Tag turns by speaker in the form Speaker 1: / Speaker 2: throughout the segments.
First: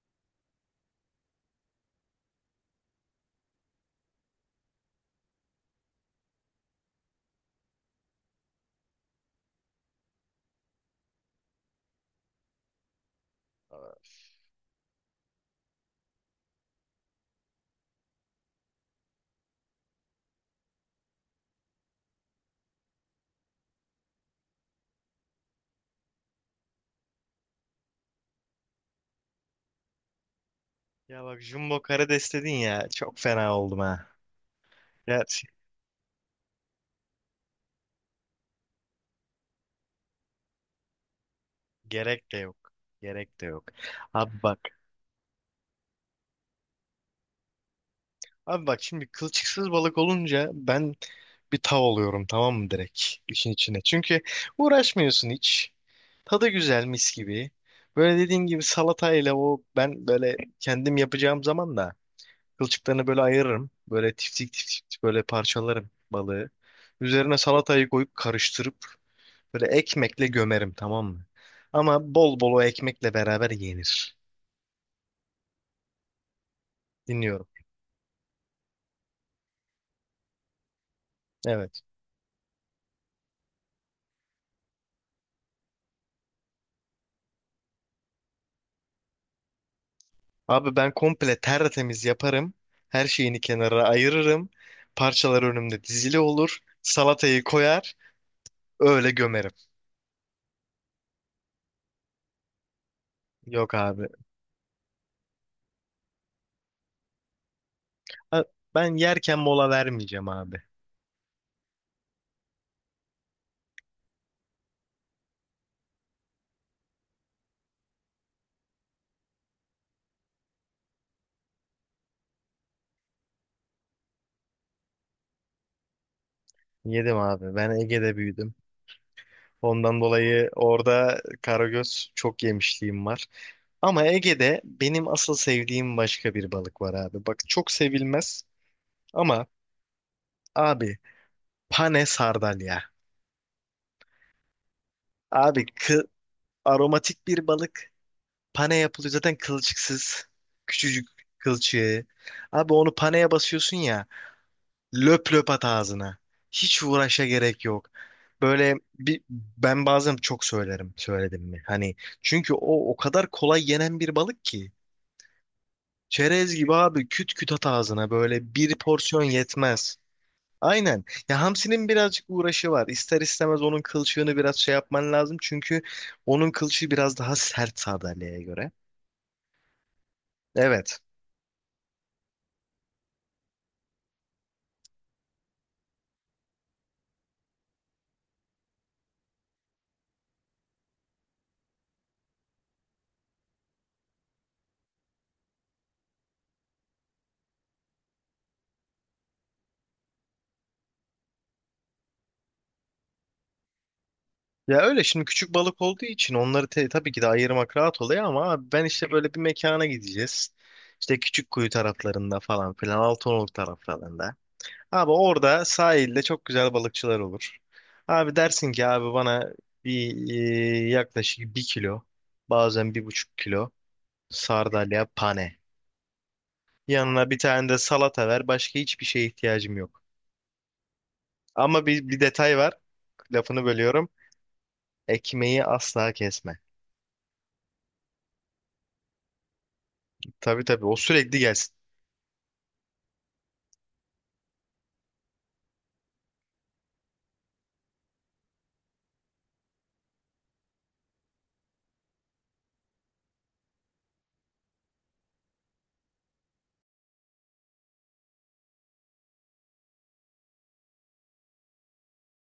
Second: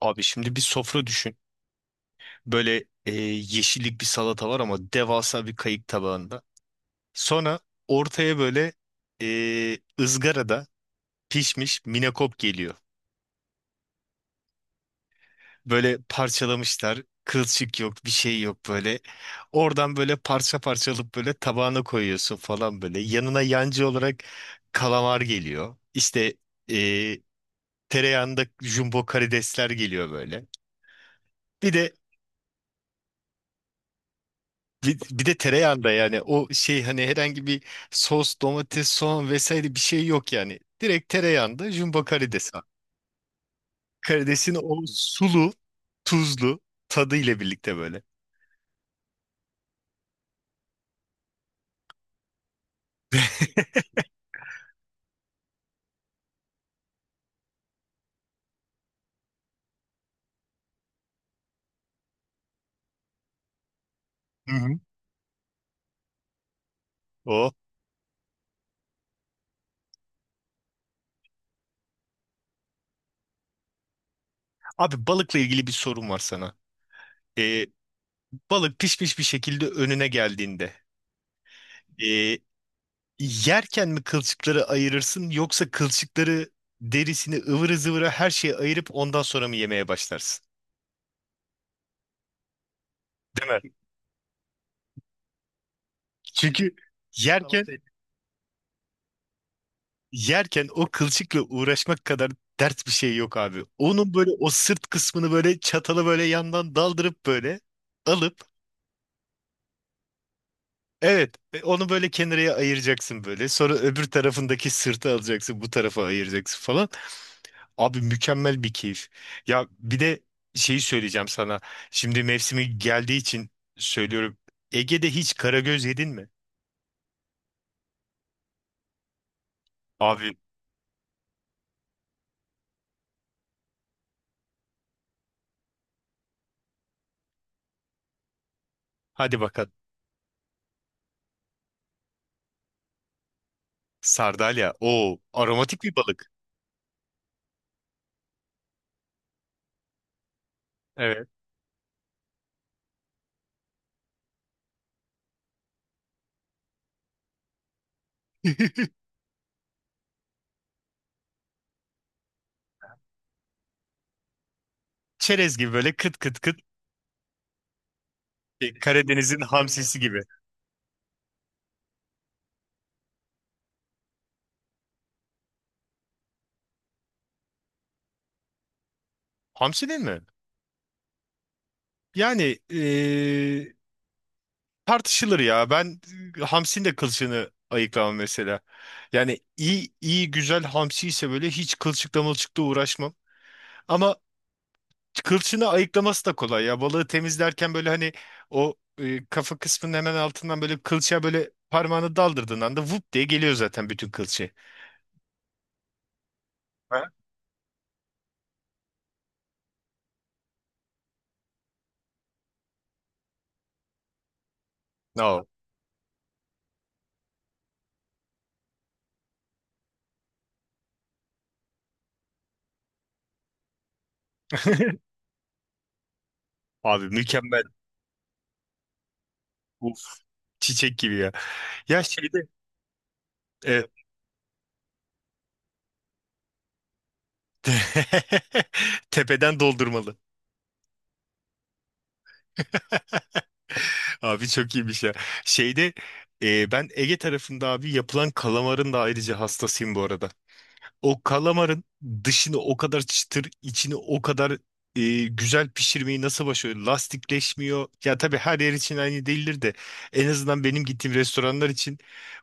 Speaker 1: Abi şimdi bir sofra düşün. Böyle yeşillik bir salata var ama devasa bir kayık tabağında. Sonra ortaya böyle ızgarada pişmiş minakop geliyor.
Speaker 2: Evet.
Speaker 1: Böyle parçalamışlar. Kılçık yok, bir şey yok böyle. Oradan böyle parça parça alıp böyle tabağına koyuyorsun falan böyle. Yanına yancı olarak kalamar geliyor. İşte e, tereyağında jumbo karidesler geliyor böyle.
Speaker 2: Ya bak
Speaker 1: Bir
Speaker 2: Jumbo
Speaker 1: de
Speaker 2: Karades dedin ya çok fena oldum ha.
Speaker 1: Bir,
Speaker 2: Ya,
Speaker 1: bir de tereyağında yani o şey hani herhangi bir sos, domates, soğan vesaire bir şey yok yani. Direkt tereyağında jumbo
Speaker 2: gerek de
Speaker 1: karides var.
Speaker 2: yok. Gerek de yok. Abi
Speaker 1: Karidesin
Speaker 2: bak.
Speaker 1: o sulu, tuzlu tadı ile birlikte böyle.
Speaker 2: Abi bak şimdi kılçıksız balık olunca ben bir tav oluyorum tamam mı direkt işin içine. Çünkü uğraşmıyorsun hiç. Tadı güzel mis gibi. Böyle dediğin gibi salatayla o ben böyle kendim yapacağım zaman da kılçıklarını böyle ayırırım. Böyle
Speaker 1: Hı
Speaker 2: tiftik
Speaker 1: hı.
Speaker 2: tiftik böyle parçalarım balığı. Üzerine
Speaker 1: O.
Speaker 2: salatayı koyup karıştırıp böyle ekmekle gömerim tamam mı? Ama bol bol o ekmekle beraber yenir.
Speaker 1: Abi balıkla ilgili bir sorum var sana.
Speaker 2: Dinliyorum.
Speaker 1: Ee, balık pişmiş bir şekilde önüne geldiğinde
Speaker 2: Evet.
Speaker 1: Ee, yerken mi kılçıkları ayırırsın yoksa kılçıkları derisini ıvırı zıvırı her şeyi ayırıp ondan sonra mı yemeye başlarsın?
Speaker 2: Abi ben komple tertemiz yaparım. Her şeyini
Speaker 1: Değil mi?
Speaker 2: kenara ayırırım. Parçalar önümde dizili olur.
Speaker 1: Çünkü tamam,
Speaker 2: Salatayı
Speaker 1: yerken
Speaker 2: koyar. Öyle gömerim.
Speaker 1: yerken o kılçıkla uğraşmak kadar dert bir şey yok abi.
Speaker 2: Yok abi.
Speaker 1: Onun böyle o sırt kısmını böyle çatalı böyle yandan daldırıp böyle alıp
Speaker 2: A- Ben yerken mola vermeyeceğim abi.
Speaker 1: evet, onu böyle kenarıya ayıracaksın böyle. Sonra öbür tarafındaki sırtı alacaksın bu tarafa ayıracaksın falan. Abi mükemmel bir keyif. Ya bir de şeyi söyleyeceğim sana. Şimdi mevsimi geldiği için söylüyorum. Ege'de hiç karagöz yedin mi?
Speaker 2: Yedim abi. Ben Ege'de büyüdüm. Ondan
Speaker 1: Abi
Speaker 2: dolayı orada karagöz çok yemişliğim var. Ama Ege'de benim asıl sevdiğim başka bir balık var abi. Bak çok sevilmez
Speaker 1: hadi
Speaker 2: ama
Speaker 1: bakalım.
Speaker 2: abi pane sardalya.
Speaker 1: Sardalya. O
Speaker 2: Abi
Speaker 1: aromatik bir balık.
Speaker 2: aromatik bir balık. Pane yapılıyor zaten kılçıksız. Küçücük
Speaker 1: Evet.
Speaker 2: kılçığı. Abi onu paneye basıyorsun ya. Löp löp at ağzına. Hiç uğraşa gerek yok. Böyle bir ben bazen çok söylerim söyledim mi? Hani çünkü o kadar kolay yenen bir balık ki.
Speaker 1: Çerez gibi böyle kıt kıt
Speaker 2: Çerez
Speaker 1: kıt.
Speaker 2: gibi abi küt küt at ağzına böyle bir
Speaker 1: Şey,
Speaker 2: porsiyon
Speaker 1: Karadeniz'in
Speaker 2: yetmez.
Speaker 1: hamsisi gibi.
Speaker 2: Aynen. Ya hamsinin birazcık uğraşı var. İster istemez onun kılçığını biraz şey yapman lazım. Çünkü onun kılçığı biraz daha sert sandalyeye göre.
Speaker 1: Hamsi değil mi?
Speaker 2: Evet.
Speaker 1: Yani tartışılır ya. Ben hamsinin de kılçığını ayıklamam mesela. Yani iyi iyi güzel hamsi ise böyle hiç kılçıkla mılçıkla uğraşmam. Ama kılçığını ayıklaması da kolay ya. Balığı temizlerken böyle hani o kafa kısmının hemen altından böyle kılçığa böyle parmağını daldırdığın anda vup diye geliyor zaten bütün kılçığı.
Speaker 2: Ya öyle şimdi küçük balık olduğu için onları
Speaker 1: Ha?
Speaker 2: tabii ki de ayırmak rahat oluyor ama abi ben işte böyle bir mekana gideceğiz. İşte Küçükkuyu taraflarında falan filan Altınoluk taraflarında. Abi
Speaker 1: No.
Speaker 2: orada sahilde çok güzel balıkçılar olur. Abi dersin ki abi bana bir yaklaşık 1 kilo bazen 1,5 kilo sardalya pane.
Speaker 1: Abi
Speaker 2: Yanına bir
Speaker 1: mükemmel.
Speaker 2: tane de salata ver. Başka hiçbir şeye ihtiyacım
Speaker 1: Uf.
Speaker 2: yok.
Speaker 1: Çiçek gibi ya.
Speaker 2: Ama
Speaker 1: Ya
Speaker 2: bir
Speaker 1: şeyde
Speaker 2: detay var. Lafını
Speaker 1: e,
Speaker 2: bölüyorum. Ekmeği asla kesme.
Speaker 1: tepeden doldurmalı.
Speaker 2: Tabii tabii o sürekli gelsin.
Speaker 1: Abi çok iyiymiş ya. Şeyde ben Ege tarafında abi yapılan kalamarın da ayrıca hastasıyım bu arada. O kalamarın dışını o kadar çıtır, içini o kadar güzel pişirmeyi nasıl başarıyor? Lastikleşmiyor. Ya tabii her yer için aynı değildir de en azından benim gittiğim restoranlar için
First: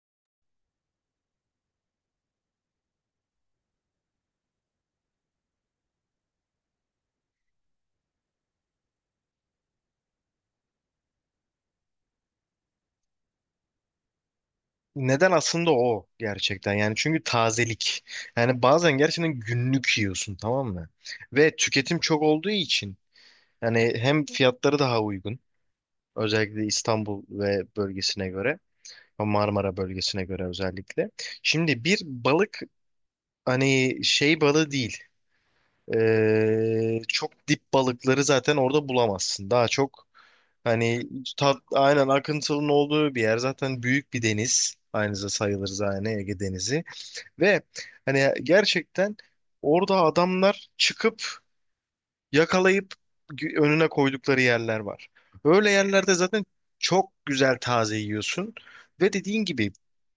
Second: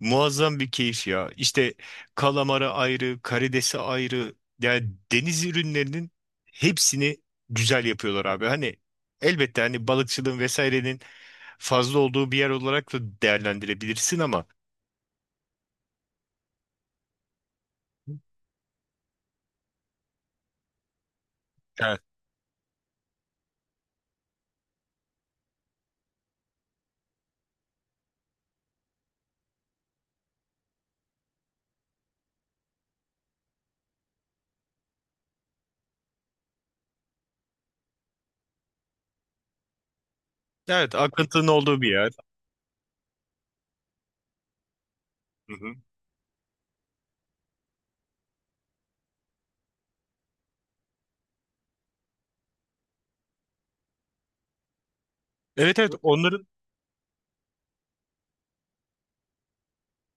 Speaker 1: muazzam bir keyif ya. İşte kalamarı ayrı, karidesi ayrı. Yani deniz ürünlerinin hepsini güzel yapıyorlar abi. Hani elbette hani balıkçılığın vesairenin fazla olduğu bir yer olarak da değerlendirebilirsin ama
Speaker 2: Neden aslında o gerçekten yani çünkü tazelik. Yani bazen gerçekten günlük yiyorsun tamam mı? Ve tüketim
Speaker 1: evet.
Speaker 2: çok olduğu için yani hem fiyatları daha uygun, özellikle İstanbul ve bölgesine göre, Marmara bölgesine göre özellikle. Şimdi bir balık hani şey balığı değil. Çok dip balıkları zaten orada bulamazsın. Daha çok
Speaker 1: Evet,
Speaker 2: hani
Speaker 1: akıntının
Speaker 2: tat,
Speaker 1: olduğu bir
Speaker 2: aynen
Speaker 1: yer.
Speaker 2: akıntının olduğu bir yer. Zaten büyük bir deniz. Aynıza
Speaker 1: Hı
Speaker 2: sayılır
Speaker 1: hı.
Speaker 2: zaten Ege Denizi. Ve hani gerçekten orada adamlar çıkıp yakalayıp önüne koydukları yerler var. Öyle
Speaker 1: Evet, evet,
Speaker 2: yerlerde zaten
Speaker 1: onların
Speaker 2: çok güzel taze yiyorsun ve dediğin gibi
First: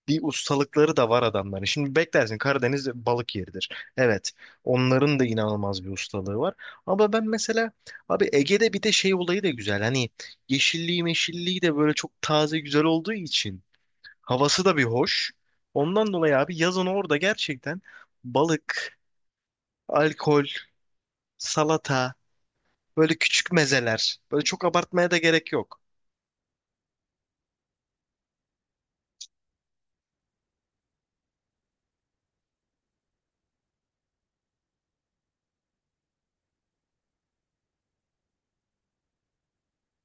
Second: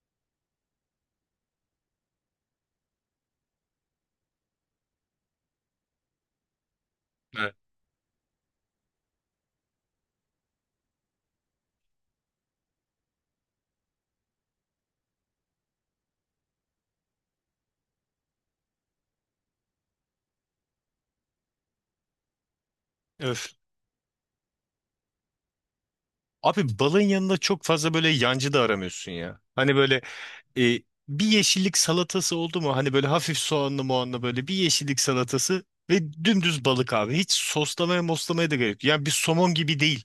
Speaker 2: bir ustalıkları da var adamların. Şimdi beklersin Karadeniz balık yeridir. Evet, onların da inanılmaz bir ustalığı var. Ama ben mesela abi Ege'de bir de şey olayı da güzel. Hani yeşilliği meşilliği de böyle çok taze güzel olduğu için havası da bir hoş. Ondan dolayı abi yazın orada gerçekten balık, alkol, salata. Böyle küçük
Speaker 1: öf.
Speaker 2: mezeler. Böyle çok abartmaya da gerek yok.
Speaker 1: Abi balın yanında çok fazla böyle yancı da aramıyorsun ya. Hani böyle e, bir yeşillik salatası oldu mu? Hani böyle hafif soğanlı moğanlı böyle bir yeşillik salatası ve dümdüz balık abi. Hiç soslamaya moslamaya da gerek yok. Yani bir somon gibi değil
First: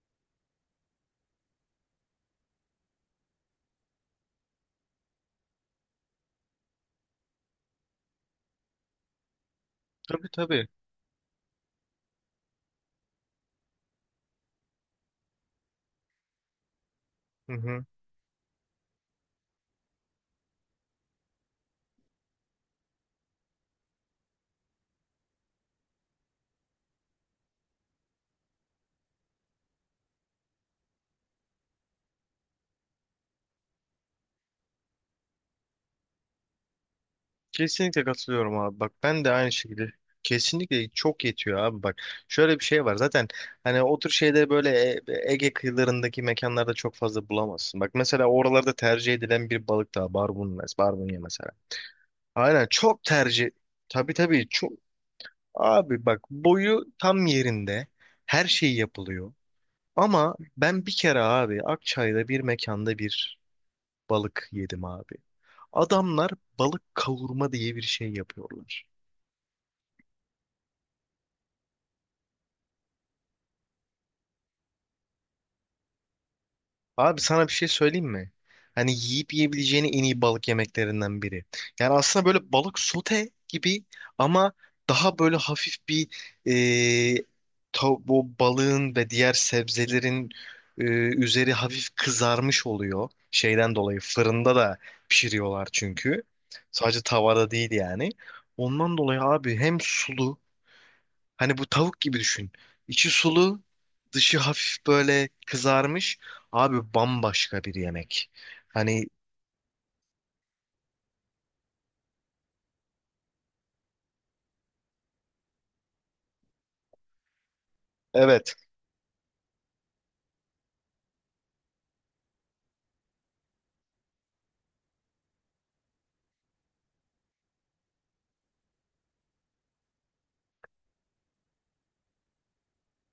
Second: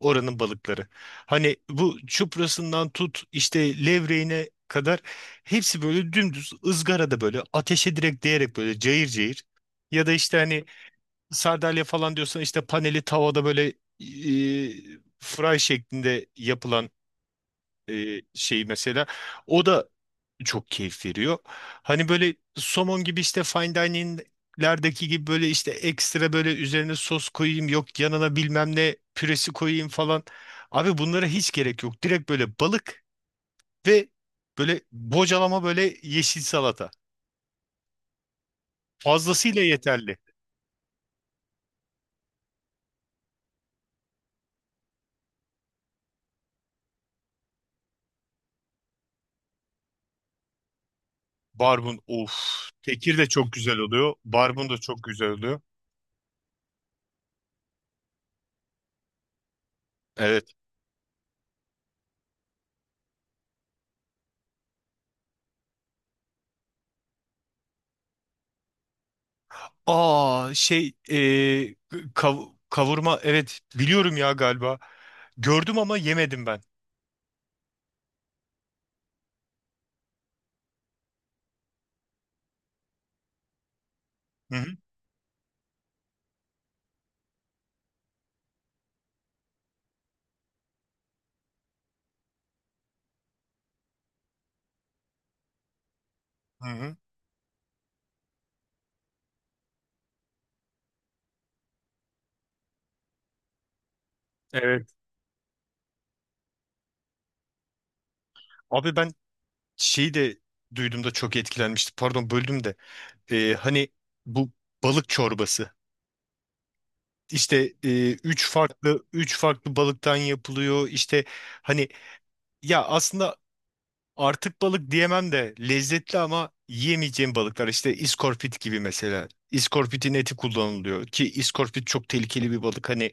Speaker 1: oranın balıkları. Hani bu çuprasından tut işte levreğine kadar hepsi böyle dümdüz ızgarada böyle ateşe direkt değerek böyle cayır cayır. Ya da
Speaker 2: Tabii
Speaker 1: işte hani
Speaker 2: tabii.
Speaker 1: sardalya falan diyorsan işte paneli tavada böyle fry şeklinde yapılan
Speaker 2: Hı hı.
Speaker 1: şey mesela. O da çok keyif veriyor. Hani böyle somon gibi işte fine dining'lerdeki gibi böyle işte ekstra böyle üzerine sos koyayım yok yanına bilmem ne püresi koyayım falan. Abi bunlara hiç gerek yok. Direkt böyle balık ve böyle bocalama böyle yeşil salata.
Speaker 2: Kesinlikle katılıyorum abi. Bak ben de aynı
Speaker 1: Fazlasıyla
Speaker 2: şekilde.
Speaker 1: yeterli.
Speaker 2: Kesinlikle çok yetiyor abi bak. Şöyle bir şey var zaten hani o tür şeyleri böyle Ege kıyılarındaki mekanlarda çok fazla bulamazsın. Bak mesela oralarda tercih edilen bir balık daha barbunya, barbunya mesela.
Speaker 1: Barbun
Speaker 2: Aynen
Speaker 1: of.
Speaker 2: çok
Speaker 1: Tekir de
Speaker 2: tercih.
Speaker 1: çok güzel oluyor.
Speaker 2: Tabii tabii
Speaker 1: Barbun
Speaker 2: çok.
Speaker 1: da çok güzel oluyor.
Speaker 2: Abi bak boyu tam yerinde. Her şey yapılıyor. Ama
Speaker 1: Evet.
Speaker 2: ben bir kere abi Akçay'da bir mekanda bir balık yedim abi. Adamlar balık kavurma diye bir şey yapıyorlar.
Speaker 1: Aa şey kavurma evet, biliyorum ya galiba. Gördüm ama yemedim ben.
Speaker 2: Abi sana bir şey söyleyeyim mi? Hani yiyip yiyebileceğin en iyi balık yemeklerinden biri. Yani aslında böyle balık sote gibi ama
Speaker 1: Hı hı.
Speaker 2: daha böyle hafif bir e, bu balığın ve diğer sebzelerin e, üzeri hafif kızarmış oluyor. Şeyden dolayı fırında da pişiriyorlar çünkü.
Speaker 1: Hı hı.
Speaker 2: Sadece tavada değil yani. Ondan dolayı abi hem sulu. Hani bu tavuk gibi düşün. İçi sulu, dışı hafif
Speaker 1: Evet.
Speaker 2: böyle kızarmış. Abi bambaşka bir yemek.
Speaker 1: Abi
Speaker 2: Hani.
Speaker 1: ben şeyi de duyduğumda çok etkilenmiştim. Pardon böldüm de. Hani bu balık çorbası. İşte üç
Speaker 2: Evet.
Speaker 1: farklı üç farklı balıktan yapılıyor. İşte hani ya aslında artık balık diyemem de lezzetli ama yiyemeyeceğim balıklar işte iskorpit gibi mesela. İskorpitin eti kullanılıyor ki iskorpit çok tehlikeli bir balık hani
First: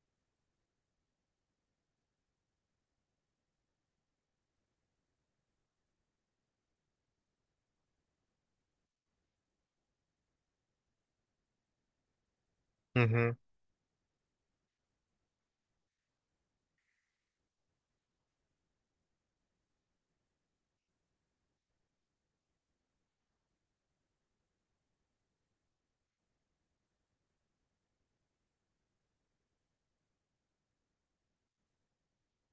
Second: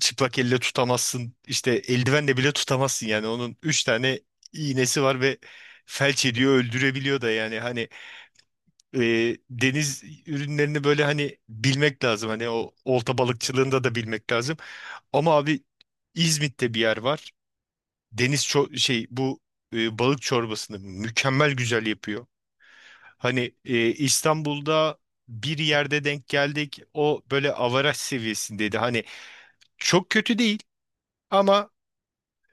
Speaker 1: çıplak elle tutamazsın işte eldivenle bile tutamazsın yani onun 3 tane iğnesi var ve felç ediyor öldürebiliyor da yani hani deniz ürünlerini böyle hani bilmek lazım hani o
Speaker 2: Hı
Speaker 1: olta
Speaker 2: hı.
Speaker 1: balıkçılığında da bilmek lazım ama abi İzmit'te bir yer var deniz ço- şey bu balık çorbasını mükemmel güzel yapıyor. Hani İstanbul'da bir yerde denk geldik. O böyle avaraj seviyesindeydi. Hani çok kötü değil ama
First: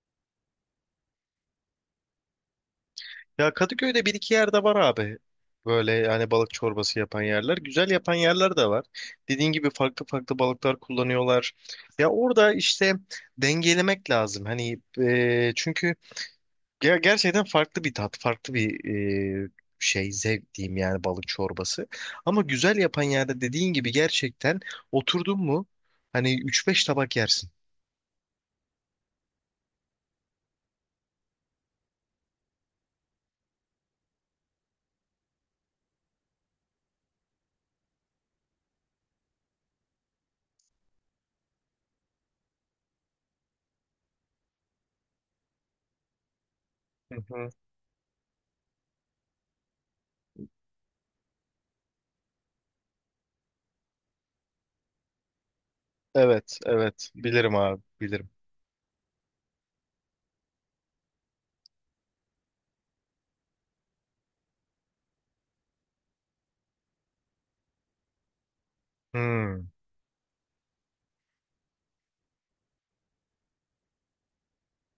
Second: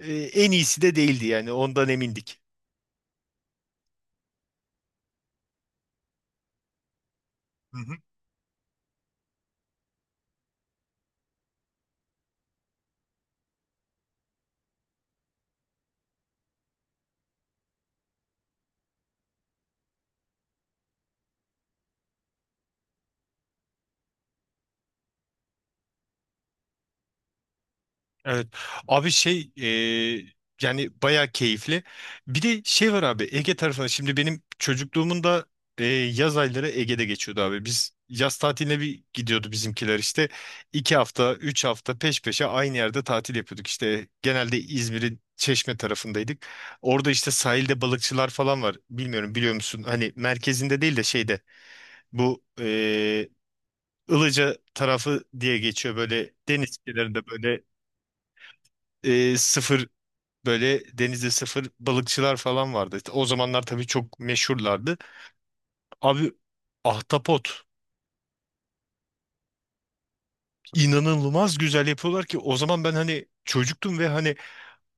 Speaker 1: en iyisi de değildi yani ondan emindik.
Speaker 2: Ya Kadıköy'de bir iki yerde var abi. Böyle yani balık çorbası yapan yerler. Güzel yapan yerler de var. Dediğin gibi farklı farklı balıklar kullanıyorlar. Ya orada işte dengelemek lazım. Hani çünkü gerçekten farklı bir tat, farklı bir e, şey, zevk diyeyim yani balık çorbası. Ama güzel yapan yerde dediğin gibi gerçekten oturdun mu hani üç beş tabak yersin.
Speaker 1: Evet. Abi şey e, yani bayağı keyifli. Bir de şey var abi Ege tarafına. Şimdi benim çocukluğumun da yaz ayları Ege'de geçiyordu abi. Biz yaz tatiline bir gidiyordu bizimkiler işte. 2 hafta, 3 hafta peş peşe aynı yerde tatil yapıyorduk. İşte genelde İzmir'in Çeşme tarafındaydık. Orada
Speaker 2: Hı
Speaker 1: işte
Speaker 2: hı.
Speaker 1: sahilde balıkçılar falan var. Bilmiyorum, biliyor musun? Hani merkezinde değil de şeyde bu Ilıca tarafı diye geçiyor böyle
Speaker 2: Evet,
Speaker 1: deniz
Speaker 2: evet.
Speaker 1: kenarında
Speaker 2: Bilirim
Speaker 1: böyle
Speaker 2: abi, bilirim.
Speaker 1: e, böyle denizde sıfır balıkçılar falan vardı. İşte o zamanlar tabii çok meşhurlardı. Abi ahtapot
Speaker 2: Hmm.
Speaker 1: inanılmaz güzel yapıyorlar ki o zaman ben hani çocuktum ve hani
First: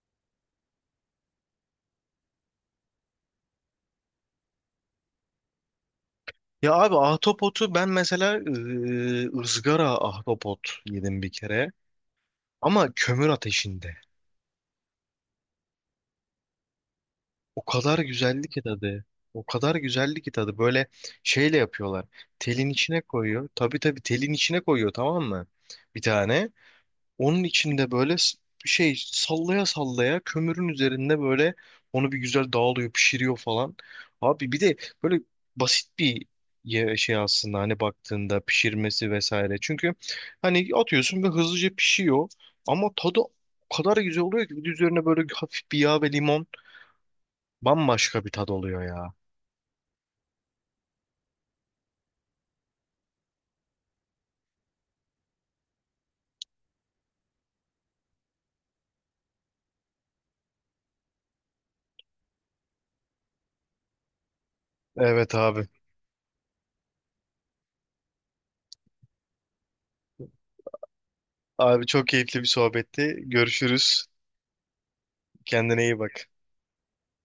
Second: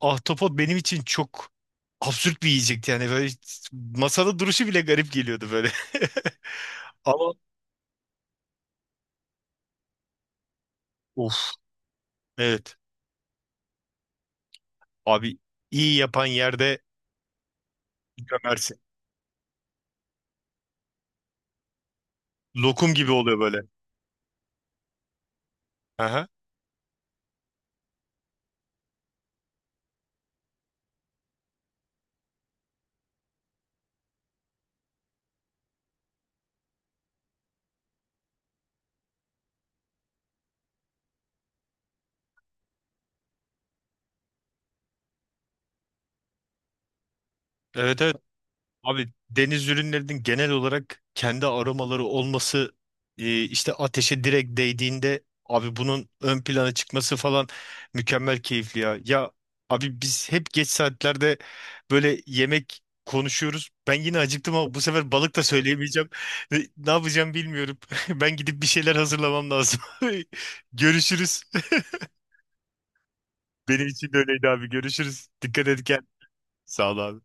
Speaker 1: ahtapot benim için çok absürt bir yiyecekti. Yani böyle masada duruşu bile garip geliyordu böyle.
Speaker 2: Ya abi
Speaker 1: Ama
Speaker 2: ahtapotu ben mesela ızgara ahtapot yedim bir
Speaker 1: of,
Speaker 2: kere.
Speaker 1: evet
Speaker 2: Ama kömür ateşinde.
Speaker 1: abi, iyi yapan yerde
Speaker 2: O kadar güzeldi ki
Speaker 1: gömersin.
Speaker 2: tadı. O kadar güzeldi ki tadı. Böyle şeyle yapıyorlar. Telin
Speaker 1: Lokum
Speaker 2: içine
Speaker 1: gibi oluyor
Speaker 2: koyuyor.
Speaker 1: böyle.
Speaker 2: Tabii tabii telin içine koyuyor tamam mı? Bir
Speaker 1: Aha.
Speaker 2: tane. Onun içinde böyle şey sallaya sallaya kömürün üzerinde böyle onu bir güzel dağılıyor, pişiriyor falan. Abi bir de böyle basit bir şey aslında hani baktığında pişirmesi vesaire. Çünkü hani atıyorsun ve hızlıca pişiyor ama tadı o kadar güzel oluyor ki bir de üzerine böyle hafif bir yağ ve limon.
Speaker 1: Evet, evet.
Speaker 2: Bambaşka bir tad oluyor
Speaker 1: Abi
Speaker 2: ya.
Speaker 1: deniz ürünlerinin genel olarak kendi aromaları olması işte ateşe direkt değdiğinde abi bunun ön plana çıkması falan mükemmel keyifli ya. Ya abi biz hep geç saatlerde böyle yemek konuşuyoruz. Ben yine acıktım ama bu sefer
Speaker 2: Evet
Speaker 1: balık da
Speaker 2: abi.
Speaker 1: söyleyemeyeceğim. Ne yapacağım bilmiyorum. Ben gidip bir şeyler hazırlamam lazım. Görüşürüz.
Speaker 2: Abi çok keyifli bir sohbetti.
Speaker 1: Benim
Speaker 2: Görüşürüz.
Speaker 1: için de öyleydi abi. Görüşürüz. Dikkat
Speaker 2: Kendine
Speaker 1: et
Speaker 2: iyi
Speaker 1: kendine.
Speaker 2: bak.
Speaker 1: Sağ ol abi.